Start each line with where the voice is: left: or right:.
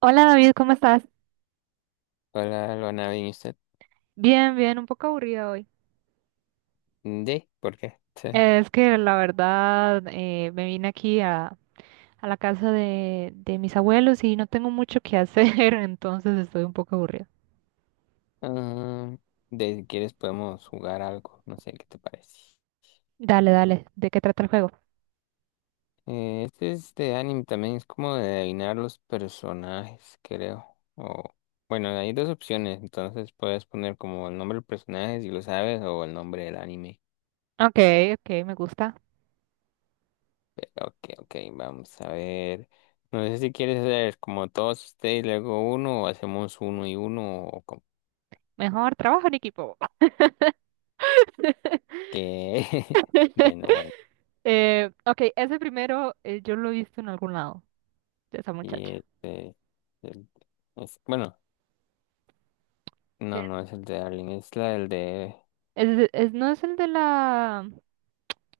right: Hola David, ¿cómo estás?
left: Hola, Luana, ¿bien usted?
right: Bien, bien, un poco aburrida hoy.
left: ¿De? ¿Por qué? Sí.
right: Es que la verdad me vine aquí a la casa de mis abuelos y no tengo mucho que hacer, entonces estoy un poco aburrida.
left: Ah, de si quieres podemos jugar algo, no sé qué te parece.
right: Dale, dale, ¿de qué trata el juego?
left: Este es de anime también, es como de adivinar los personajes, creo. O, bueno, hay dos opciones, entonces puedes poner como el nombre del personaje si lo sabes o el nombre del anime.
right: Ok, ok, me gusta.
left: Ok, ok, vamos a ver. No sé si quieres hacer como todos ustedes, luego uno, o hacemos uno y uno, o como
right: Mejor trabajo en equipo.
left: que... Bueno, bueno.
right: Ok, ese primero yo lo he visto en algún lado, de esa muchacha.
left: Y este, el- es, bueno,
right: Eh,
left: no, no es el de Darling, es la del de,
right: no es el de la...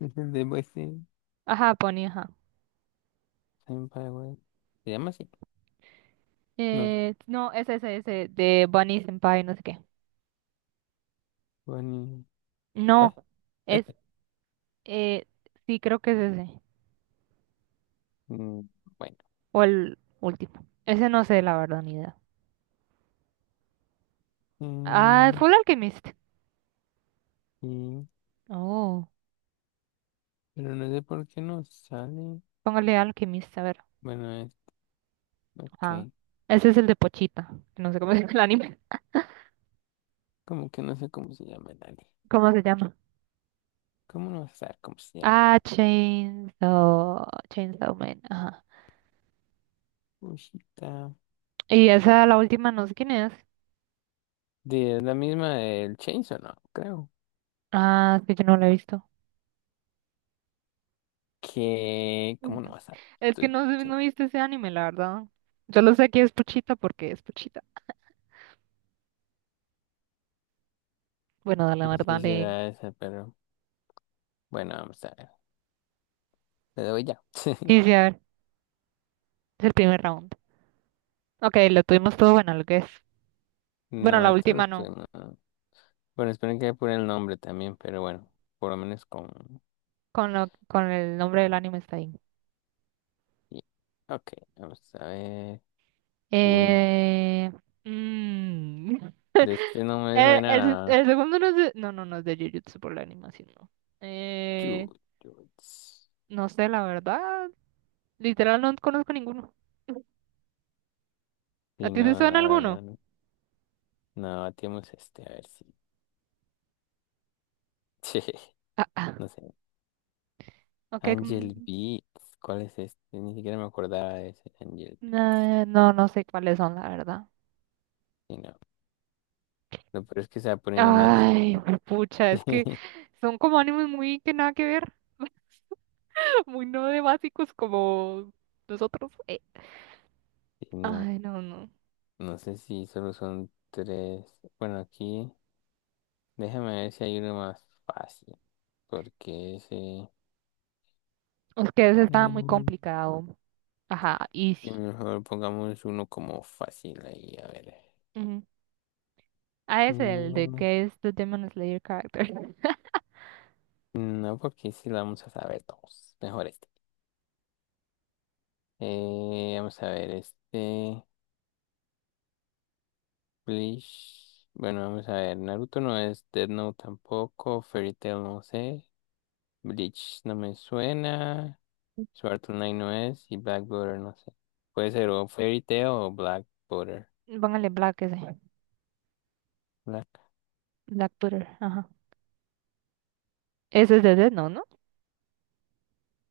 left: es el de
right: Ajá, Bonnie, ajá.
left: Senpai, güey. ¿Se llama así? No,
right: No, es ese, ese, de Bunny Senpai, no sé qué.
left: Bonnie,
right: No,
left: ¿cuál?
right: es,
left: Este,
right: eh, sí creo que es ese,
left: mm, bueno.
right: o el último. Ese no sé, la verdad, ni idea. Ah,
left: Mm,
right: fue el Alchemist.
left: y-
right: Oh,
left: pero no sé por qué no sale.
right: póngale Alchemist, a ver.
left: Bueno, es,
right: Ajá.
left: ok,
right: Ese es el de Pochita, que no sé cómo se llama el anime.
left: como que no sé cómo se llama el anime.
right: ¿Cómo se llama?
left: ¿Cómo no vas a saber cómo se llama el
right: Ah,
left: anime?
right: Chainsaw, Chainsaw Man, ajá.
left: Ushita.
right: Y esa, la última, no sé quién es.
left: De es la misma del Chainsaw, no, creo.
right: Ah, es que yo no la he visto.
left: Que, ¿cómo no vas a saber?
right: Es que
left: Estoy-
right: no, no he visto ese anime, la verdad. Yo lo sé que es Pochita porque es Pochita. Bueno, la
left: No sé
right: verdad,
left: si
right: le...
left: será esa, pero. Bueno, vamos a ver. Le doy ya.
right: Sí, sí, a ver. Es el primer round. Ok, lo tuvimos todo bueno, lo que es. Bueno,
left: No,
right: la
left: esto lo
right: última
left: estoy.
right: no.
left: No. Bueno, espero que apure el nombre también, pero bueno, por lo menos con.
right: Con, lo, con el nombre del anime está ahí.
left: y- Ok, vamos a ver. Uy, no.
right: Eh, mm,
left: De este no me suena
right: el
left: nada.
right: segundo no es de. No, no, no es de Jujutsu por la animación, no. Eh,
left: Yuts.
right: no sé, la verdad. Literal, no conozco ninguno. ¿A
left: Sí,
right: ti te
left: no,
right: suena
left: la verdad.
right: alguno?
left: No, no, bateamos este, a ver si.
right: Ah, ah.
left: No sé.
right: Ok,
left: Angel Beats. ¿Cuál es este? Ni siquiera me acordaba de ese Angel Beats.
right: no, no sé cuáles son, la verdad.
left: Sí, no. Lo peor es que se va poniendo más difícil.
right: Ay, pucha, es que son como animes muy que nada que ver. Muy no de básicos como nosotros.
left: Sí, no.
right: Ay, no, no.
left: No sé si solo son tres. Bueno, aquí déjame ver si hay uno más fácil. Porque ese...
right: Es que ese estaba muy
left: Mm,
right: complicado. Ajá, easy.
left: mejor pongamos uno como fácil ahí, a ver.
right: Ujú. Ah, ese, el de
left: Mm,
right: que es the Demon Slayer character.
left: no, porque si lo vamos a saber todos. Mejor este. Vamos a ver este... Bleach. Bueno, vamos a ver. Naruto no es, Death Note tampoco. Fairy Tail no sé. Bleach no me suena. Sword Knight no es y Black Border no sé. Puede ser o Fairy Tail o Black Border.
right: Póngale Black ese.
left: Black.
right: Black Twitter, ajá. Ese es de Death Note, ¿no?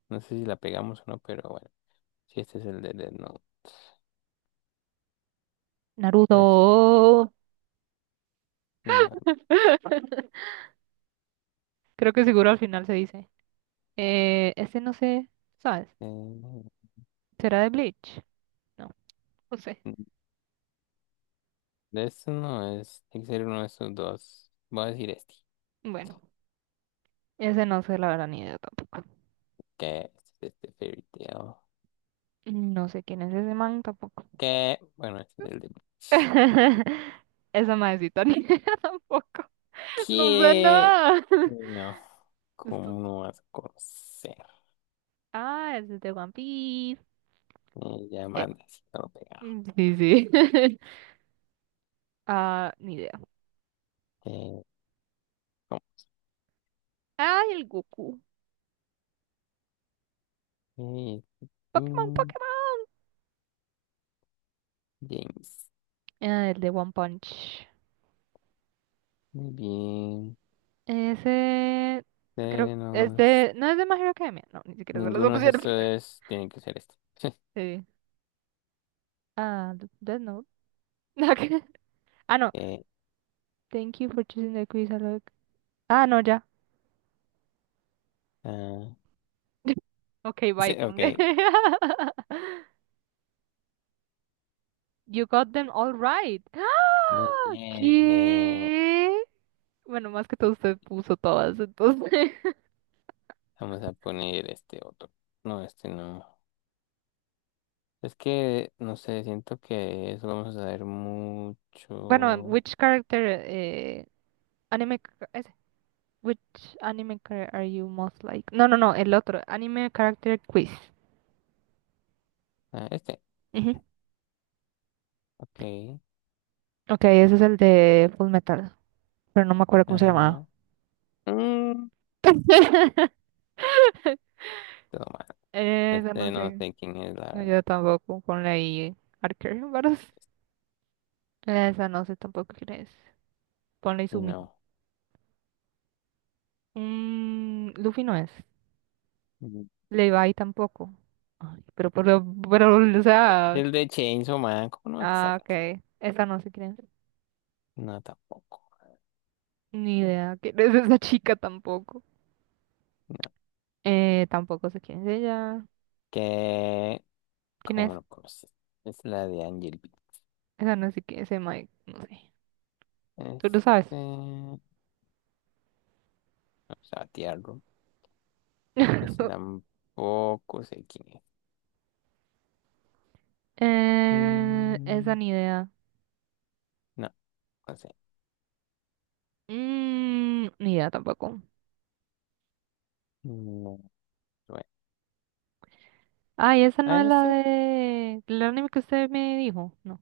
left: No sé si la pegamos o no, pero bueno. Si este es el de Death Note.
right: Naruto.
left: Es- no,
right: Creo que seguro al final se dice. Ese no sé, ¿sabes?
left: eh,
right: ¿Será de Bleach? No, no sé.
left: de esto no es. Tiene que ser uno de estos dos. Voy a decir este.
right: Bueno, ese no sé la verdad ni idea tampoco.
left: Que este es este Fairy Tail.
right: No sé quién es ese man tampoco.
left: Que bueno, este es el de.
right: Esa madrecita ni idea tampoco. No sé
left: ¿Qué?
right: nada.
left: Sí, no.
right: Esto-
left: ¿Cómo no vas a conocer?
right: ah, ese es de One Piece.
left: Ya
right: Eh,
left: manda si no lo pega.
right: sí, sí. Ah, ni idea.
left: Eh, ¿Cómo?
right: Ay, el Goku.
left: Eh,
right: Pokémon,
left: mm,
right: Pokémon.
left: James.
right: Ah, el de One Punch.
left: Muy bien.
right: Ese. Creo. Es
left: Tenemos...
right: de. No es de My Hero Academia. No, ni siquiera se las
left: Ninguno de
right: opciones.
left: estos tiene que ser este.
right: Sí. Ah, Death Note. Nada. Ah, no.
left: Eh,
right: Thank you for choosing the quiz. Ah, no, ya.
left: ah,
right: Ok, bye,
left: sí, ok,
right: ponle. You got them all right.
left: muy
right: ¡Ah!
left: bien.
right: ¿Qué? Bueno, más que todo
left: Y
right: usted puso todas, entonces.
left: vamos a poner este otro. No, este no. Es que, no sé, siento que eso vamos a ver
right: Bueno,
left: mucho.
right: which character ese, which anime character are you most like? No, no, no, el otro, anime character quiz.
left: Ah, este,
right: Ujú.
left: ok.
right: Ok, ese es el de Full Metal, pero no me acuerdo cómo se llamaba.
left: Ajá. Mm, todo mal.
right: Esa
left: Este
right: no
left: no
right: sé.
left: sé quién es, la
right: No, yo
left: verdad.
right: tampoco. Ponle ahí Archer Baros. Esa no sé tampoco quién es. Ponle
left: Y
right: Izumi.
left: no.
right: Mm, Luffy no es.
left: Mm.
right: Levi tampoco. Ay, pero, o
left: Es
right: sea.
left: el de Chainsaw Man, ¿cómo no vas a
right: Ah,
left: saber?
right: ok. Esa no sé quién es.
left: No, tampoco.
right: Ni idea quién es esa chica tampoco.
left: No.
right: Tampoco sé quién es ella.
left: ¿Qué?
right: ¿Quién
left: ¿Cómo
right: es?
left: lo conoces? Es la de Angel Beats.
right: Esa no sé quién es. Ese Mike, no sé. Tú lo
left: Este,
right: sabes.
left: vamos a batearlo. Ese tampoco sé quién es.
right: Esa
left: Mm,
right: ni idea.
left: no, no sé.
right: Mm, ni idea tampoco.
left: No, bueno.
right: Ay, esa
left: Ah,
right: no es la
left: esa
right: de. El anime que usted me dijo. No.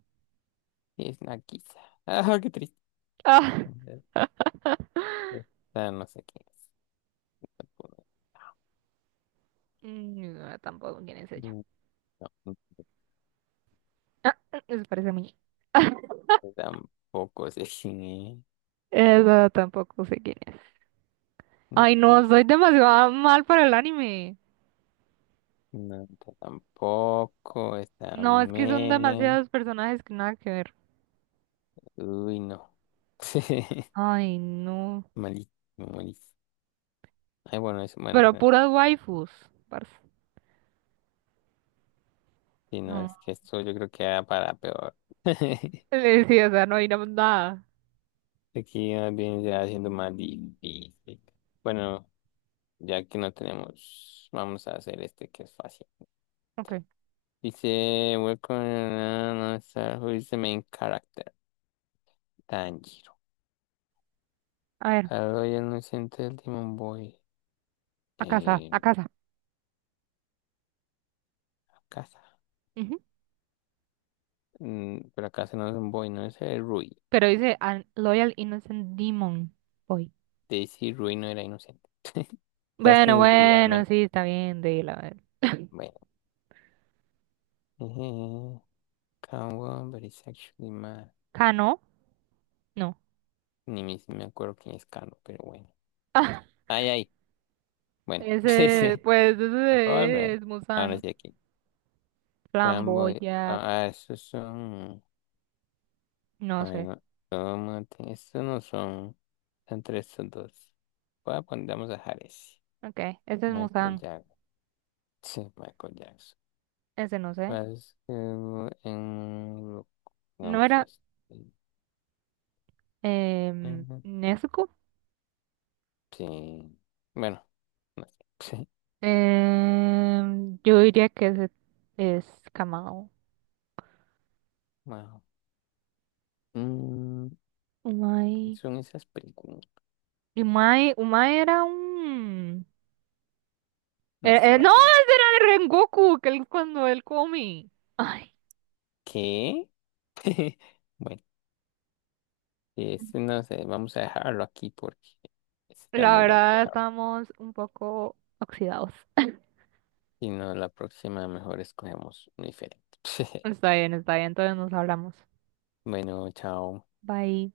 left: es Nakisa. Ah, qué triste.
right: Ah,
left: Esta no sé quién es. Tampoco.
right: mm, ni idea tampoco quién es ella.
left: Mm, no,
right: Ah, eso parece a mí.
left: esta tampoco sé quién es.
right: Esa tampoco sé quién es.
left: No,
right: Ay,
left: no,
right: no, soy demasiado mal para el anime.
left: no, esta tampoco. Esta
right: No, es que son
left: men.
right: demasiados personajes que nada que ver.
left: Uy, no.
right: Ay, no.
left: Malísimo, malísimo. Ay, bueno, es, bueno,
right: Pero puras waifus, parce.
left: si no
right: No.
left: es que esto yo creo que va para peor.
right: Sí, o sea, no hay nada.
left: Aquí más bien ya haciendo más difícil. Bueno, ya que no tenemos, vamos a hacer este que es fácil.
right: Ok.
left: Dice, welcome to star who is the main character? Tanjiro.
right: A ver,
left: Hello, you're an innocent demon boy.
right: a casa, a
left: Eh,
right: casa.
left: casa.
right: Ujú.
left: Mm, pero casa no es un boy, no es el Rui.
right: Pero dice "An Loyal Innocent Demon Boy".
left: Daisy Rui no era inocente. ¿Sabes
right: Bueno,
left: quién es Rui, al
right: bueno, sí, está bien, de a ver.
left: bueno. Kawan, but it's actually mad.
right: ¿Kano? No.
left: Ni me acuerdo quién es Carlos, pero bueno. Ay, ay. Bueno,
right: Ese,
left: ese.
right: pues,
left: La puedo volver.
right: ese es
left: Ahora
right: Musan,
left: sí aquí. Fanboy.
right: Flamboya,
left: Ah, ah, esos son.
right: no
left: Ay,
right: sé.
left: no. Tómate. Estos no son. Son tres, son dos. Voy a poner, vamos a dejar ese.
right: Ok, ese es
left: Michael
right: Musan,
left: Jackson. Sí, Michael Jackson.
right: ese no sé.
left: Basketball en.
right: No
left: Vamos a
right: era
left: este.
right: eh,
left: Ujú.
right: Nezuko.
left: Sí. Bueno, no sé. Sí.
right: Em, yo diría que ese es Kamado.
left: Wow. Mm,
right: Umai.
left: son esas películas.
right: Umai era un...
left: No se va
right: no,
left: tiempo.
right: ese era de Rengoku, que él cuando él come. Ay,
left: ¿Qué? Bueno, este no sé, vamos a dejarlo aquí porque está
right: la
left: muy largo,
right: verdad
left: la verdad.
right: estamos un poco oxidados.
left: Si no, la próxima mejor escogemos un diferente.
right: Está bien, entonces nos hablamos.
left: Bueno, chao.
right: Bye.